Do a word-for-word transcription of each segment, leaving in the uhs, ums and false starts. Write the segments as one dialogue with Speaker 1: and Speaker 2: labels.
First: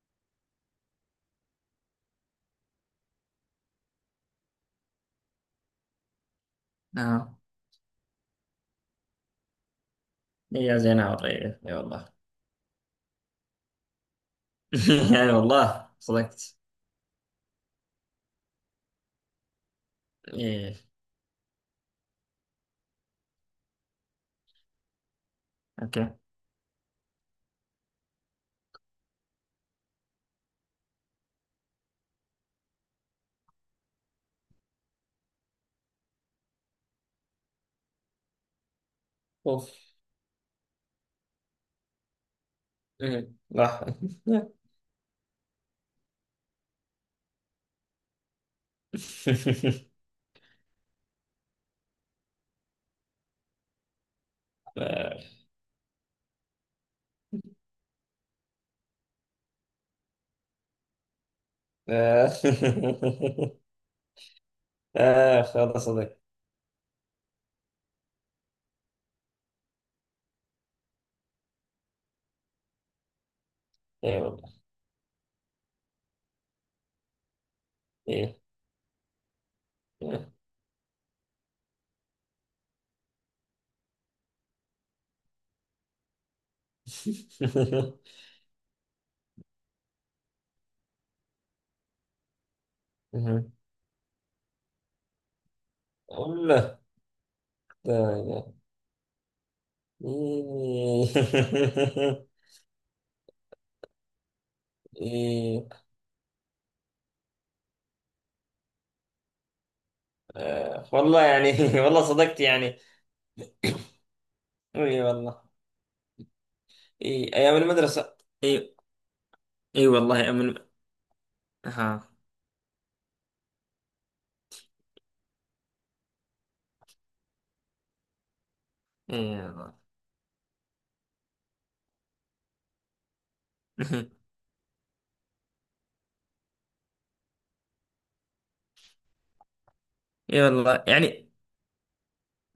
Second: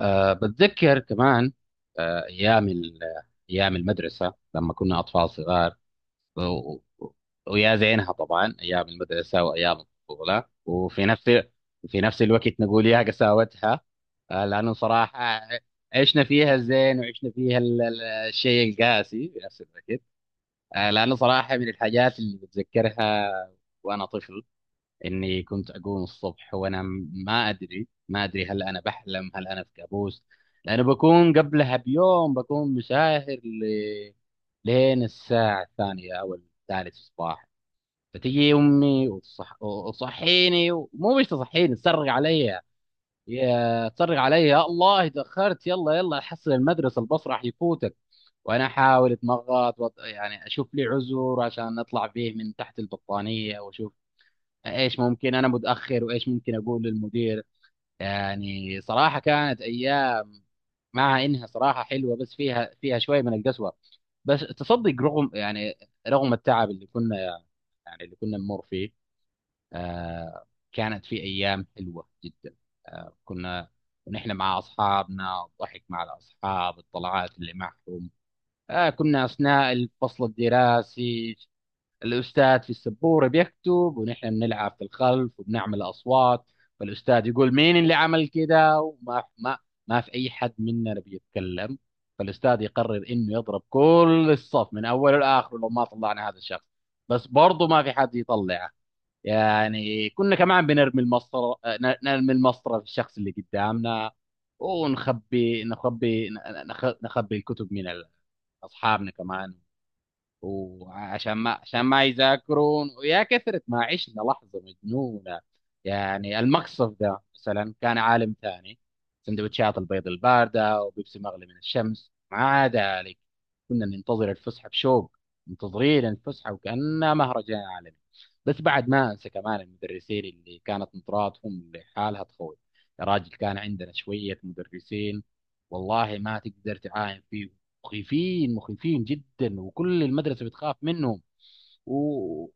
Speaker 1: أه بتذكر كمان، أه أيام ال- أيام المدرسة لما كنا أطفال صغار. و... و-
Speaker 2: اه،
Speaker 1: ويا زينها طبعا، أيام المدرسة وأيام الطفولة.
Speaker 2: يا زين
Speaker 1: وفي نفس
Speaker 2: عوض ايه، اي
Speaker 1: في
Speaker 2: والله.
Speaker 1: نفس الوقت نقول يا قساوتها، آه، لأنه
Speaker 2: اي
Speaker 1: صراحة
Speaker 2: والله
Speaker 1: عشنا فيها
Speaker 2: صدقت.
Speaker 1: الزين وعشنا فيها ال- ال- الشيء القاسي في نفس الوقت.
Speaker 2: ايه.
Speaker 1: آه، لأنه صراحة من الحاجات اللي بتذكرها وأنا طفل، اني كنت اقوم
Speaker 2: اوكي.
Speaker 1: الصبح وانا م- ما ادري ما ادري هل انا بحلم هل انا في كابوس. لانه بكون قبلها بيوم بكون مساهر ل... لين الساعة الثانية او الثالثة الصباح. فتجي امي وتصح...
Speaker 2: اوف.
Speaker 1: وتصحيني، ومو مش تصحيني تصرخ علي.
Speaker 2: إيه. لا.
Speaker 1: يا تصرخ علي، يا الله تاخرت، يلا يلا حصل المدرسة، الباص راح يفوتك. وانا احاول اتمغط وط... يعني اشوف لي عذر عشان اطلع فيه من تحت البطانية واشوف ايش
Speaker 2: آه.
Speaker 1: ممكن انا متاخر وايش ممكن اقول للمدير. يعني صراحه كانت ايام، مع انها صراحه حلوه، بس فيها
Speaker 2: آه.
Speaker 1: فيها شويه من القسوه. بس تصدق، رغم
Speaker 2: اخ،
Speaker 1: يعني
Speaker 2: هذا صدق.
Speaker 1: رغم التعب اللي كنا، يعني اللي كنا نمر فيه، آه كانت في ايام حلوه جدا. آه كنا
Speaker 2: اي
Speaker 1: ونحن
Speaker 2: والله.
Speaker 1: مع اصحابنا، الضحك مع الاصحاب، الطلعات اللي معهم.
Speaker 2: ايه.
Speaker 1: آه كنا اثناء الفصل الدراسي الأستاذ في السبورة بيكتب، ونحن بنلعب في الخلف وبنعمل أصوات. فالأستاذ يقول مين اللي عمل كده، وما ما ما في أي حد مننا بيتكلم. فالأستاذ يقرر إنه يضرب كل الصف من أوله لآخره لو ما طلعنا هذا الشخص،
Speaker 2: والله.
Speaker 1: بس برضه ما في
Speaker 2: لا،
Speaker 1: حد
Speaker 2: لا.
Speaker 1: يطلعه. يعني كنا كمان بنرمي المسطرة، ن- نرمي المسطرة في الشخص اللي قدامنا، ونخبي
Speaker 2: ايه.
Speaker 1: نخبي نخ- نخبي الكتب من ال- أصحابنا كمان،
Speaker 2: آه. والله
Speaker 1: وعشان ما عشان
Speaker 2: يعني. والله
Speaker 1: ما
Speaker 2: صدقت يعني.
Speaker 1: يذاكرون. ويا كثرة ما عشنا لحظة
Speaker 2: اي
Speaker 1: مجنونة!
Speaker 2: والله.
Speaker 1: يعني المقصف ده
Speaker 2: اي ايام
Speaker 1: مثلا كان
Speaker 2: المدرسة.
Speaker 1: عالم
Speaker 2: اي.
Speaker 1: ثاني، سندوتشات
Speaker 2: اي
Speaker 1: البيض
Speaker 2: والله. ايام الم-
Speaker 1: الباردة وبيبسي مغلي من
Speaker 2: ها.
Speaker 1: الشمس مع ذلك. كنا ننتظر الفسحة بشوق، منتظرين الفسحة وكأنها مهرجان عالمي. بس بعد ما
Speaker 2: اي
Speaker 1: أنسى كمان
Speaker 2: والله.
Speaker 1: المدرسين اللي كانت نظراتهم لحالها تخوف. يا راجل كان عندنا شوية مدرسين والله ما تقدر تعاين فيهم، مخيفين مخيفين جدا، وكل
Speaker 2: اي
Speaker 1: المدرسه بتخاف
Speaker 2: والله
Speaker 1: منهم.
Speaker 2: يعني.
Speaker 1: و...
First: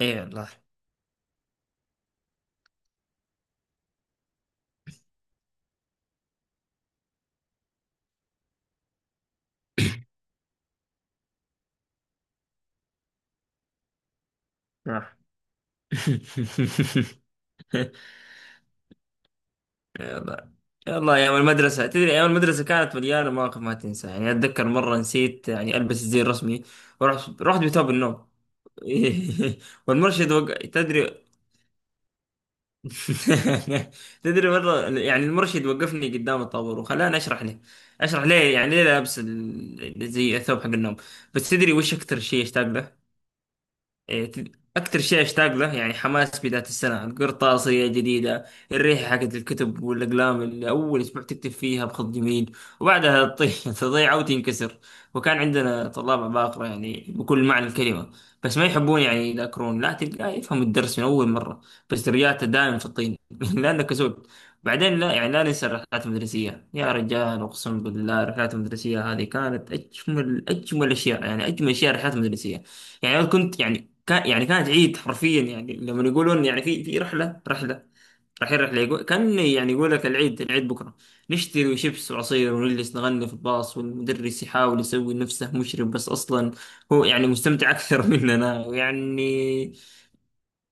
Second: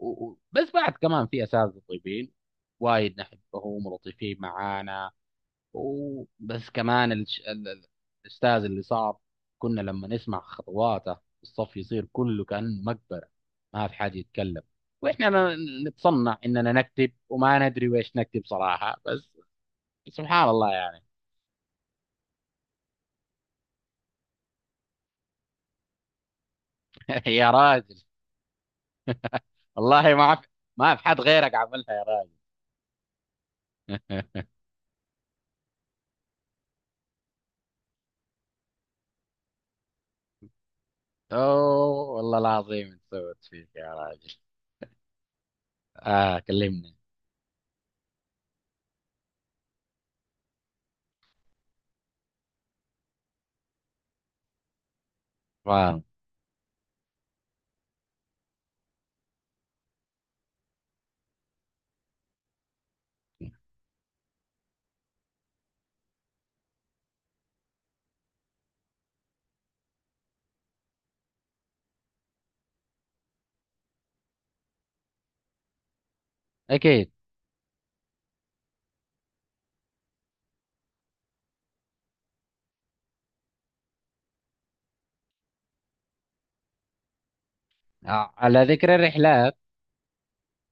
Speaker 1: و...
Speaker 2: اي
Speaker 1: و-
Speaker 2: والله.
Speaker 1: بس بعد كمان في اساتذه طيبين وايد نحبهم ولطيفين معانا. وبس كمان الش... ال... ال- الاستاذ اللي صار كنا لما نسمع خطواته، الصف يصير كله كانه مقبره، ما في حد يتكلم.
Speaker 2: آه.
Speaker 1: واحنا ن- نتصنع اننا نكتب وما ندري ويش نكتب صراحه، بس
Speaker 2: اي والله.
Speaker 1: سبحان الله
Speaker 2: اي
Speaker 1: يعني.
Speaker 2: والله. ايام المدرسة، تدري، ايام المدرسة كانت مليانة مواقف ما تنسى. يعني اتذكر مرة نسيت يعني البس الزي الرسمي، ورحت
Speaker 1: يا
Speaker 2: رحت بثوب
Speaker 1: راجل،
Speaker 2: النوم.
Speaker 1: والله
Speaker 2: والمرشد
Speaker 1: ما في،
Speaker 2: وق...
Speaker 1: ما في
Speaker 2: تدري.
Speaker 1: حد غيرك عملها يا راجل.
Speaker 2: تدري مرة يعني المرشد وقفني قدام الطابور وخلاني اشرح له، اشرح ليه، يعني ليه لابس ال- زي الثوب حق النوم. بس تدري وش
Speaker 1: اوه،
Speaker 2: اكثر
Speaker 1: والله
Speaker 2: شيء اشتاق
Speaker 1: العظيم
Speaker 2: له؟
Speaker 1: إيش سوت فيك يا
Speaker 2: إيه،
Speaker 1: راجل!
Speaker 2: أكتر شيء أشتاق له يعني
Speaker 1: اه
Speaker 2: حماس بداية
Speaker 1: كلمني.
Speaker 2: السنة، القرطاسية جديدة، الريحة حقت الكتب والأقلام اللي أول أسبوع تكتب فيها بخط جميل، وبعدها تطيح تضيع وتنكسر. وكان عندنا
Speaker 1: فاهم،
Speaker 2: طلاب عباقرة يعني بكل معنى الكلمة، بس ما يحبون يعني يذاكرون، لا تلقاه يفهم الدرس من أول مرة، بس درجاته دائما في الطين لأنه كسول. بعدين لا يعني لا ننسى الرحلات المدرسية يا رجال، أقسم بالله الرحلات المدرسية هذه كانت أجمل أجمل أشياء، يعني أجمل أشياء الرحلات المدرسية. يعني أنا كنت يعني، كان يعني كانت عيد حرفيا، يعني لما يقولون يعني في في
Speaker 1: اكيد.
Speaker 2: رحله رحله رايحين رحله، يقول كان يعني يقول لك العيد، العيد بكره. نشتري شيبس وعصير ونجلس نغني في الباص، والمدرس يحاول يسوي نفسه مشرف، بس اصلا هو يعني مستمتع اكثر
Speaker 1: آه، على
Speaker 2: مننا
Speaker 1: ذكر
Speaker 2: يعني.
Speaker 1: الرحلات،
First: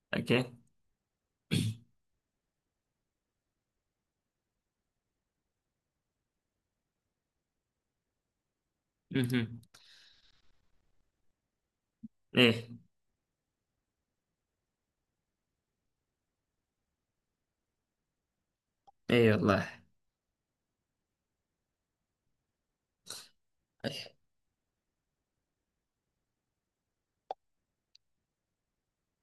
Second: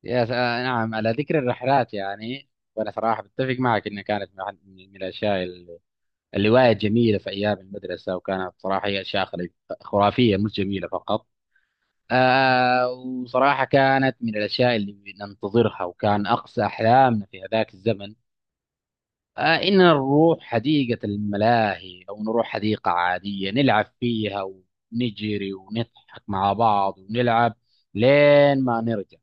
Speaker 1: يا س...
Speaker 2: اوكي.
Speaker 1: آه نعم على ذكر الرحلات يعني، وانا صراحه بتفق معك انها كانت من أحد- من الاشياء اللي، اللي وايد جميله في ايام المدرسه. وكانت صراحه هي اشياء خري-
Speaker 2: مهم.
Speaker 1: خرافيه، مش جميله فقط.
Speaker 2: ايه
Speaker 1: آه وصراحه كانت من الاشياء اللي ننتظرها، وكان اقصى احلامنا في هذاك الزمن
Speaker 2: ايه
Speaker 1: آه،
Speaker 2: والله.
Speaker 1: إن نروح حديقة الملاهي أو نروح حديقة عادية نلعب فيها، ونجري ونضحك مع بعض ونلعب لين ما نرجع.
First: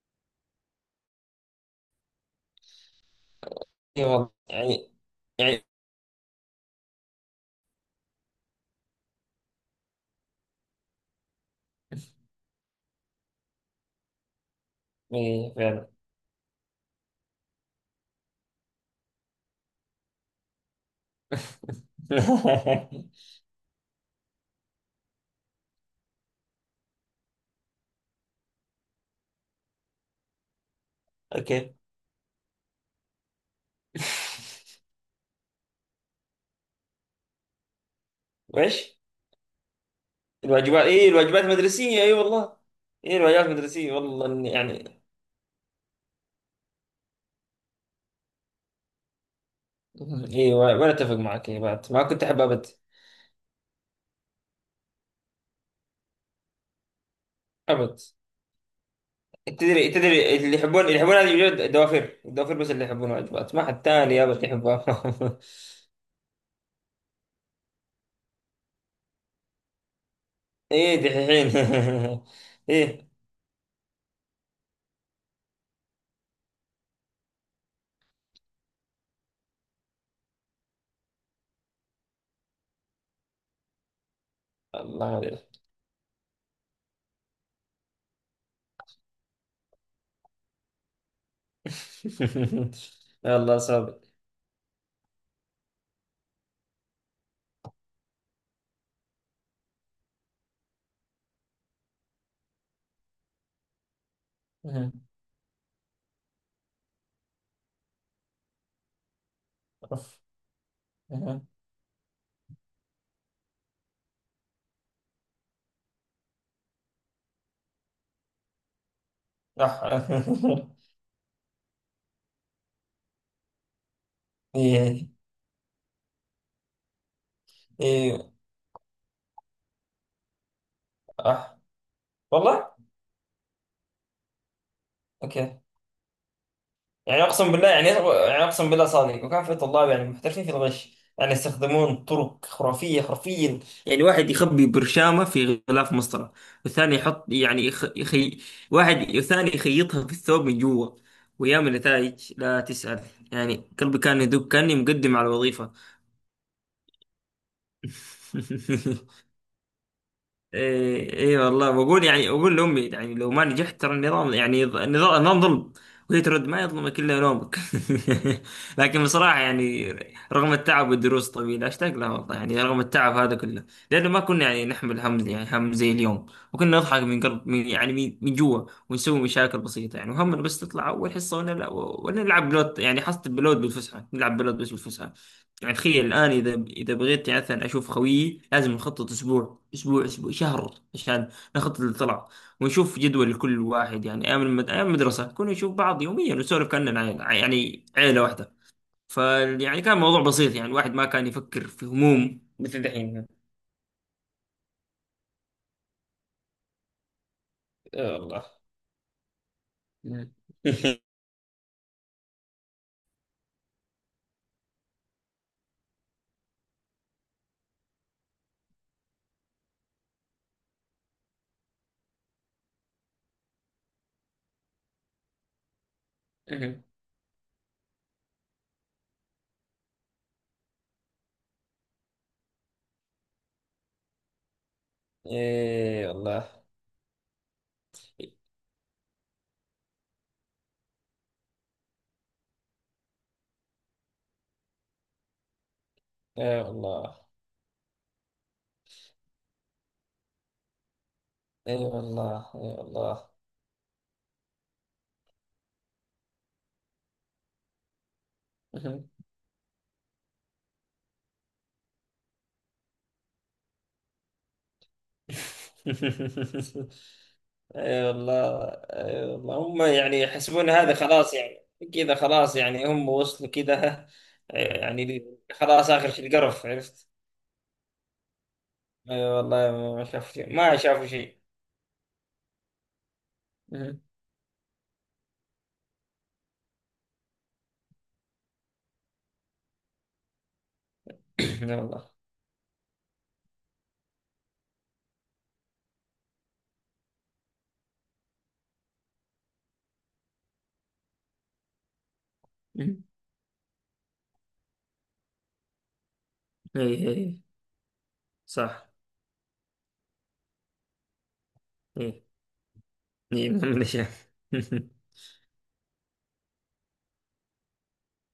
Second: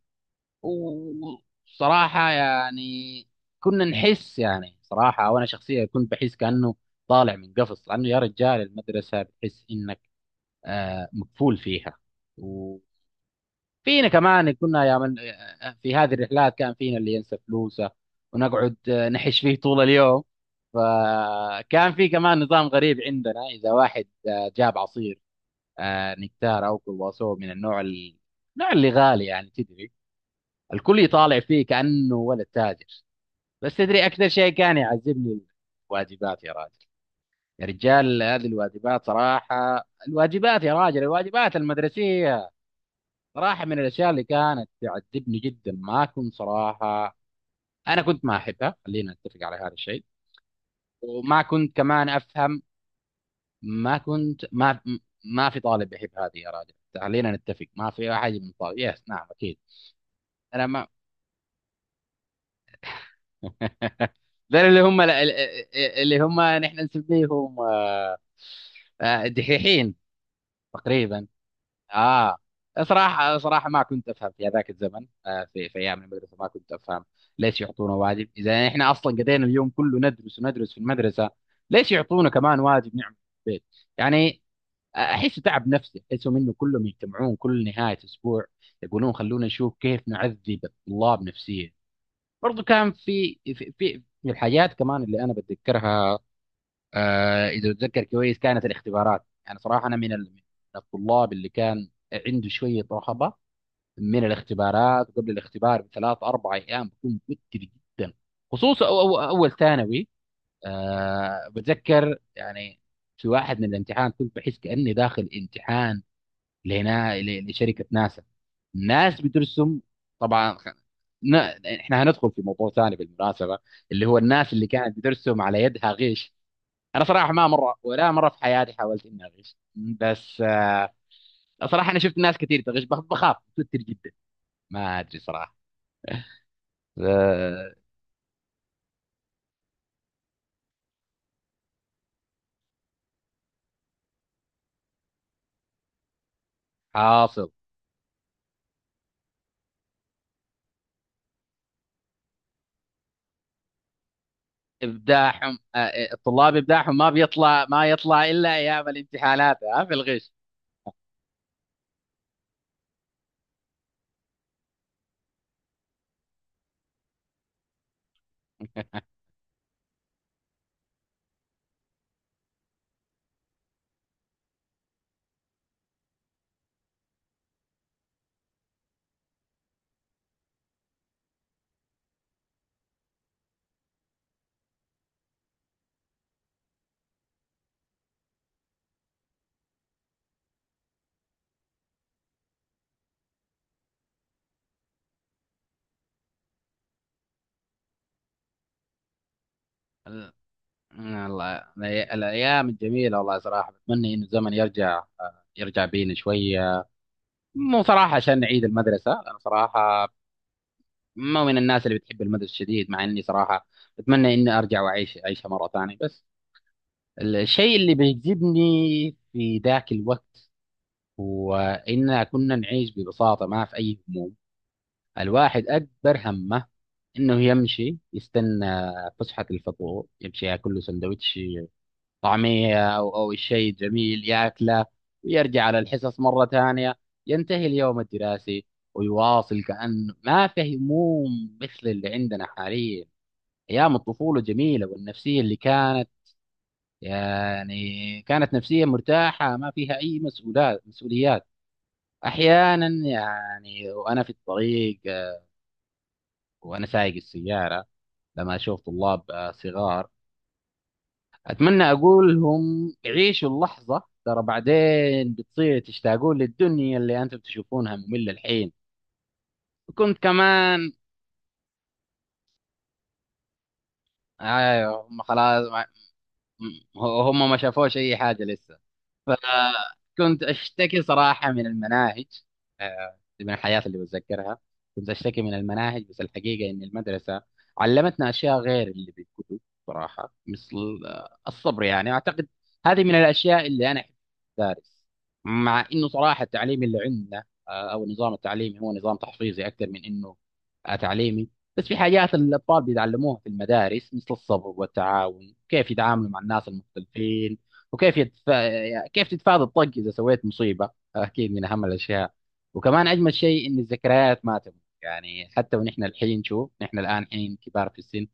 Speaker 1: وصراحة يعني كنا
Speaker 2: ايه والله
Speaker 1: نحس، يعني
Speaker 2: يعني.
Speaker 1: صراحة وأنا
Speaker 2: يعني.
Speaker 1: شخصيا كنت بحس كأنه طالع من قفص، لأنه يا رجال المدرسة بتحس إنك آه، مقفول فيها. فينا كمان كنا، يا من
Speaker 2: ايه فعلا.
Speaker 1: في هذه الرحلات كان فينا اللي ينسى فلوسه ونقعد نحش فيه طول اليوم. فكان في كمان نظام غريب عندنا، إذا واحد جاب عصير آه، نكتار أو كرواسون من النوع ال- النوع اللي غالي، يعني تدري الكل يطالع فيه
Speaker 2: اوكي.
Speaker 1: كأنه ولا تاجر. بس تدري أكثر شيء كان يعذبني؟ الواجبات يا راجل! يا رجال هذه
Speaker 2: وإيش؟
Speaker 1: الواجبات صراحة، الواجبات يا
Speaker 2: الواجبات،
Speaker 1: راجل،
Speaker 2: ايه الواجبات
Speaker 1: الواجبات
Speaker 2: المدرسية، اي
Speaker 1: المدرسية،
Speaker 2: والله. ايه الواجبات
Speaker 1: صراحة من
Speaker 2: المدرسية،
Speaker 1: الأشياء اللي
Speaker 2: والله إني
Speaker 1: كانت
Speaker 2: يعني.
Speaker 1: تعذبني جدا. ما كنت صراحة، أنا كنت ما أحبها، خلينا نتفق على هذا الشيء.
Speaker 2: اي وانا اتفق
Speaker 1: وما
Speaker 2: معك، يا
Speaker 1: كنت
Speaker 2: بعد ما
Speaker 1: كمان
Speaker 2: كنت احب
Speaker 1: أفهم،
Speaker 2: ابد.
Speaker 1: ما كنت ما ما في طالب يحب هذه يا راجل، خلينا نتفق ما
Speaker 2: ابد.
Speaker 1: في أحد من طالب، يس نعم أكيد.
Speaker 2: تدري تدري، اللي
Speaker 1: أنا
Speaker 2: يحبون
Speaker 1: ما،
Speaker 2: اللي يحبون هذه الواجبات الدوافر، الدوافر بس اللي يحبون واجبات، ما حد تاني ابد
Speaker 1: ذول اللي
Speaker 2: يحبها.
Speaker 1: هم، اللي هم نحن نسميهم آه، آه، دحيحين
Speaker 2: ايه
Speaker 1: تقريبا.
Speaker 2: دحين.
Speaker 1: اه
Speaker 2: ايه.
Speaker 1: صراحة، صراحة ما كنت افهم في هذاك الزمن، آه في في ايام المدرسة ما كنت افهم ليش يعطونا واجب، اذا احنا اصلا قضينا اليوم كله ندرس وندرس في المدرسة، ليش يعطونا كمان واجب نعمل في البيت يعني. آه،
Speaker 2: الله
Speaker 1: احس
Speaker 2: عليك.
Speaker 1: تعب نفسي، احسه منه كلهم يجتمعون كل نهاية اسبوع يقولون خلونا نشوف كيف نعذب الطلاب نفسيا. برضو كان في
Speaker 2: يلا
Speaker 1: في
Speaker 2: صابر.
Speaker 1: في في الحاجات كمان اللي انا بتذكرها، آه، اذا اتذكر كويس، كانت الاختبارات. يعني صراحه انا من ال- من الطلاب اللي كان عنده شويه رهبه من الاختبارات، وقبل الاختبار بثلاث اربع ايام بكون متوتر جدا، خصوصا أو أو اول ثانوي.
Speaker 2: أوف. أه.
Speaker 1: أه بتذكر يعني في واحد من الامتحان كنت بحس كاني داخل امتحان لهنا، ل- لشركه ناسا، الناس
Speaker 2: اح.
Speaker 1: بترسم، طبعا خ- ن- احنا هندخل في موضوع ثاني بالمناسبه، اللي هو الناس اللي كانت
Speaker 2: ايه
Speaker 1: بترسم على يدها غيش. انا صراحه ما مره ولا مره
Speaker 2: ايه.
Speaker 1: في حياتي حاولت اني اغش، بس آه،
Speaker 2: اح.
Speaker 1: صراحه انا شفت ناس كثير
Speaker 2: والله.
Speaker 1: تغش، بخ- بخاف متوتر جدا، ما ادري صراحه.
Speaker 2: اوكي. يعني اقسم بالله
Speaker 1: آه،
Speaker 2: يعني، يعني اقسم بالله صادق. وكان في طلاب يعني محترفين في الغش، يعني يستخدمون طرق خرافيه حرفيا. يعني واحد يخبي برشامه في غلاف مسطره، والثاني يحط
Speaker 1: حاصل.
Speaker 2: يعني يخ... يخي... واحد، والثاني يخيطها في الثوب من جوا، ويعمل نتائج لا تسأل. يعني قلبي كان يدق كاني مقدم على
Speaker 1: ابداعهم،
Speaker 2: الوظيفه.
Speaker 1: آه، آه، الطلاب ابداعهم ما بيطلع، ما يطلع الا ايام الامتحانات آه، في الغش.
Speaker 2: ايه ايه والله. بقول يعني اقول لامي يعني لو ما نجحت ترى النظام يعني، ض- النظام، النظام ظلم. وهي ترد ما يظلمك الا نومك. لكن بصراحه يعني رغم التعب والدروس الطويله اشتاق لها والله، يعني رغم التعب هذا كله، لانه ما كنا يعني نحمل هم، يعني هم زي اليوم. وكنا نضحك من قلب، من يعني، من من جوا، ونسوي مشاكل بسيطه. يعني وهمنا بس تطلع اول حصه ونلعب ونلعب بلوت، يعني حصه بلوت بالفسحه، نلعب بلوت بس بالفسحه. يعني تخيل الآن إذا إذا بغيت يعني مثلا أشوف خويي، لازم نخطط أسبوع أسبوع أسبوع شهر عشان نخطط للطلعة، ونشوف جدول لكل واحد. يعني أيام المد... أيام المدرسة كنا نشوف بعض يوميا ونسولف كأننا عيلة، يعني عيلة واحدة. ف يعني كان موضوع
Speaker 1: ال-
Speaker 2: بسيط، يعني الواحد ما كان
Speaker 1: الله،
Speaker 2: يفكر في
Speaker 1: الأي-
Speaker 2: هموم
Speaker 1: الايام
Speaker 2: مثل
Speaker 1: الجميله،
Speaker 2: دحين.
Speaker 1: والله صراحه بتمنى انه الزمن يرجع، آه، يرجع بينا شويه. مو صراحه
Speaker 2: يا
Speaker 1: عشان
Speaker 2: الله.
Speaker 1: نعيد المدرسه، انا صراحه مو من الناس اللي بتحب المدرسه شديد، مع اني صراحه اتمنى اني ارجع واعيش اعيشها مره ثانيه. بس الشيء اللي بيجذبني في ذاك الوقت هو إننا كنا نعيش ببساطة، ما في أي هموم. الواحد أكبر همه إنه يمشي يستنى فسحة الفطور، يمشي ياكل له سندوتش طعمية أو أو الشيء الجميل ياكله، ويرجع على
Speaker 2: ايه
Speaker 1: الحصص مرة
Speaker 2: والله.
Speaker 1: ثانية. ينتهي اليوم
Speaker 2: ايه
Speaker 1: الدراسي ويواصل كأنه ما في هموم مثل اللي عندنا حاليا. أيام الطفولة جميلة، والنفسية اللي كانت،
Speaker 2: والله.
Speaker 1: يعني كانت نفسية مرتاحة ما فيها أي مسؤولات مسؤوليات.
Speaker 2: ايه
Speaker 1: أحيانا
Speaker 2: والله.
Speaker 1: يعني وأنا في الطريق آه، وأنا سايق السيارة، لما أشوف
Speaker 2: ايه
Speaker 1: طلاب آه، صغار، أتمنى أقول لهم عيشوا اللحظة، ترى بعدين بتصير
Speaker 2: والله.
Speaker 1: تشتاقون للدنيا اللي أنتم تشوفونها
Speaker 2: اي
Speaker 1: مملة
Speaker 2: والله.
Speaker 1: الحين.
Speaker 2: اي والله هم
Speaker 1: وكنت
Speaker 2: يعني يحسبون
Speaker 1: كمان،
Speaker 2: هذا خلاص يعني، كذا خلاص، يعني هم وصلوا كذا
Speaker 1: أيوه هم
Speaker 2: يعني.
Speaker 1: خلاص ما-
Speaker 2: خلاص اخر شيء القرف، عرفت.
Speaker 1: هم ما شافوش أي حاجة لسه.
Speaker 2: اي والله، ما شافوا
Speaker 1: فكنت
Speaker 2: شيء، ما
Speaker 1: أشتكي
Speaker 2: شافوا شيء.
Speaker 1: صراحة من المناهج، آه، دي من الحياة اللي
Speaker 2: مم.
Speaker 1: بتذكرها. كنت أشتكي من المناهج، بس الحقيقة إن المدرسة علمتنا أشياء غير اللي بالكتب، صراحة مثل آه،
Speaker 2: اي
Speaker 1: الصبر يعني.
Speaker 2: والله.
Speaker 1: أعتقد هذه من الأشياء اللي أنا أحب أدرس، مع إنه صراحة التعليم اللي عندنا آه، أو النظام التعليمي هو نظام تحفيظي أكثر من إنه آه، تعليمي. بس في حاجات الأطفال
Speaker 2: مم.
Speaker 1: بيتعلموها في المدارس مثل الصبر والتعاون، كيف يتعاملوا مع الناس
Speaker 2: ايه ايه.
Speaker 1: المختلفين، وكيف يدفع
Speaker 2: صح.
Speaker 1: يعني كيف تتفادى الطق اذا سويت مصيبه. اكيد من اهم
Speaker 2: ايه
Speaker 1: الاشياء. وكمان اجمل
Speaker 2: ايه. ما
Speaker 1: شيء ان
Speaker 2: من شاف.
Speaker 1: الذكريات ما تموت، يعني حتى ونحن الحين شوف، نحن الان حين كبار في السن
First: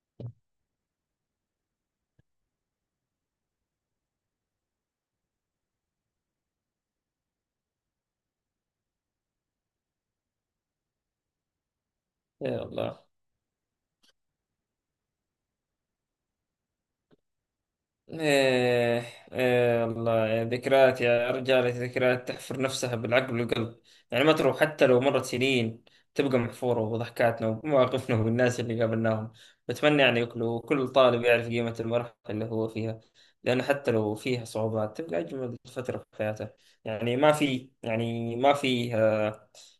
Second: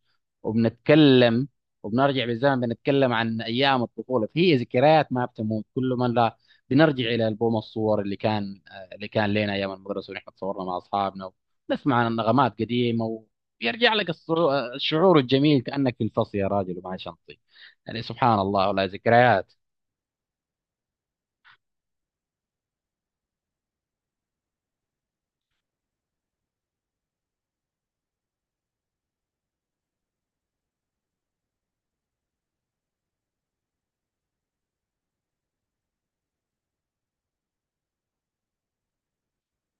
Speaker 1: وبنتكلم، وبنرجع بالزمن بنتكلم عن ايام الطفوله، فهي ذكريات ما بتموت. كل ما لا بنرجع الى البوم الصور اللي كان، اللي كان لنا ايام المدرسه ونحن تصورنا مع اصحابنا، ونسمع عن
Speaker 2: اي
Speaker 1: نغمات
Speaker 2: والله.
Speaker 1: قديمه، ويرجع لك الصعو- الشعور الجميل كانك في الفصل يا راجل ومعي شنطي. يعني سبحان الله، والله
Speaker 2: إيه.
Speaker 1: ذكريات.
Speaker 2: إيه والله يا ذكريات، يا رجال ذكريات تحفر نفسها بالعقل والقلب. يعني ما تروح حتى لو مرت سنين، تبقى محفورة، وضحكاتنا ومواقفنا والناس اللي قابلناهم. بتمنى يعني كل كل طالب يعرف قيمة المرحلة اللي هو فيها، لأن حتى لو فيها صعوبات تبقى أجمل فترة في حياته. يعني ما في يعني ما في،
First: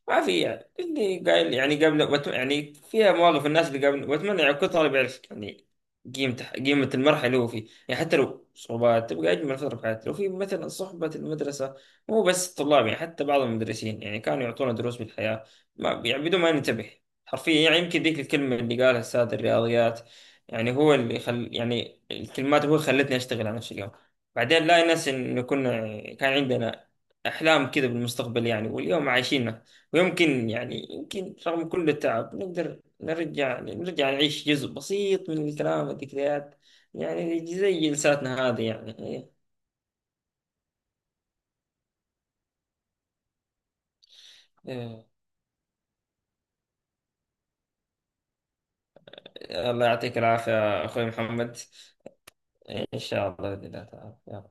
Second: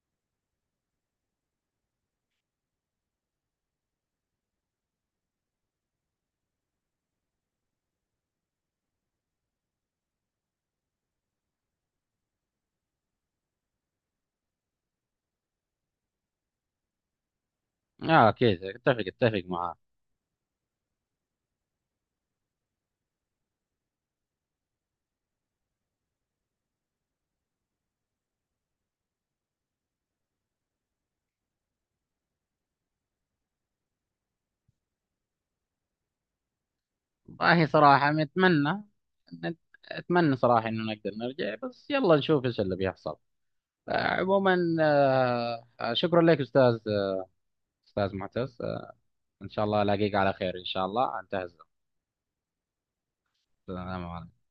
Speaker 2: ما في يعني اللي قايل يعني قبل بت- يعني فيها مواقف الناس اللي قبل، واتمنى يعني كل طالب يعرف يعني قيمته، قيمة المرحلة اللي هو فيه، يعني حتى لو صعوبات تبقى أجمل فترة في حياتي لو في مثلا صحبة المدرسة. مو بس الطلاب، يعني حتى بعض المدرسين يعني كانوا يعطونا دروس بالحياة، ما يعني بدون ما ننتبه، حرفيا. يعني يمكن ذيك
Speaker 1: اه
Speaker 2: الكلمة
Speaker 1: اكيد،
Speaker 2: اللي قالها
Speaker 1: اتفق
Speaker 2: أستاذ
Speaker 1: اتفق معاه.
Speaker 2: الرياضيات، يعني هو اللي خل يعني، الكلمات هو اللي خلتني أشتغل على نفسي اليوم. بعدين لا ننسى إنه كنا كان عندنا أحلام كذا بالمستقبل، يعني واليوم عايشين. ويمكن يعني، يمكن رغم كل التعب نقدر نرجع نرجع نعيش جزء بسيط من الكلام والذكريات، يعني
Speaker 1: والله
Speaker 2: زي
Speaker 1: صراحة
Speaker 2: جلساتنا هذه
Speaker 1: متمنى،
Speaker 2: يعني. إيه.
Speaker 1: اتمنى صراحة انه نقدر نرجع، بس يلا نشوف ايش اللي بيحصل. آه، عموما،
Speaker 2: إيه.
Speaker 1: آه، آه، شكرا لك استاذ، استاذ معتز، آه، ان شاء الله
Speaker 2: الله
Speaker 1: الاقيك
Speaker 2: يعطيك
Speaker 1: على خير ان شاء
Speaker 2: العافية أخوي
Speaker 1: الله.
Speaker 2: محمد. إيه، إن شاء الله بإذن الله تعالى،
Speaker 1: انتهز
Speaker 2: يلا.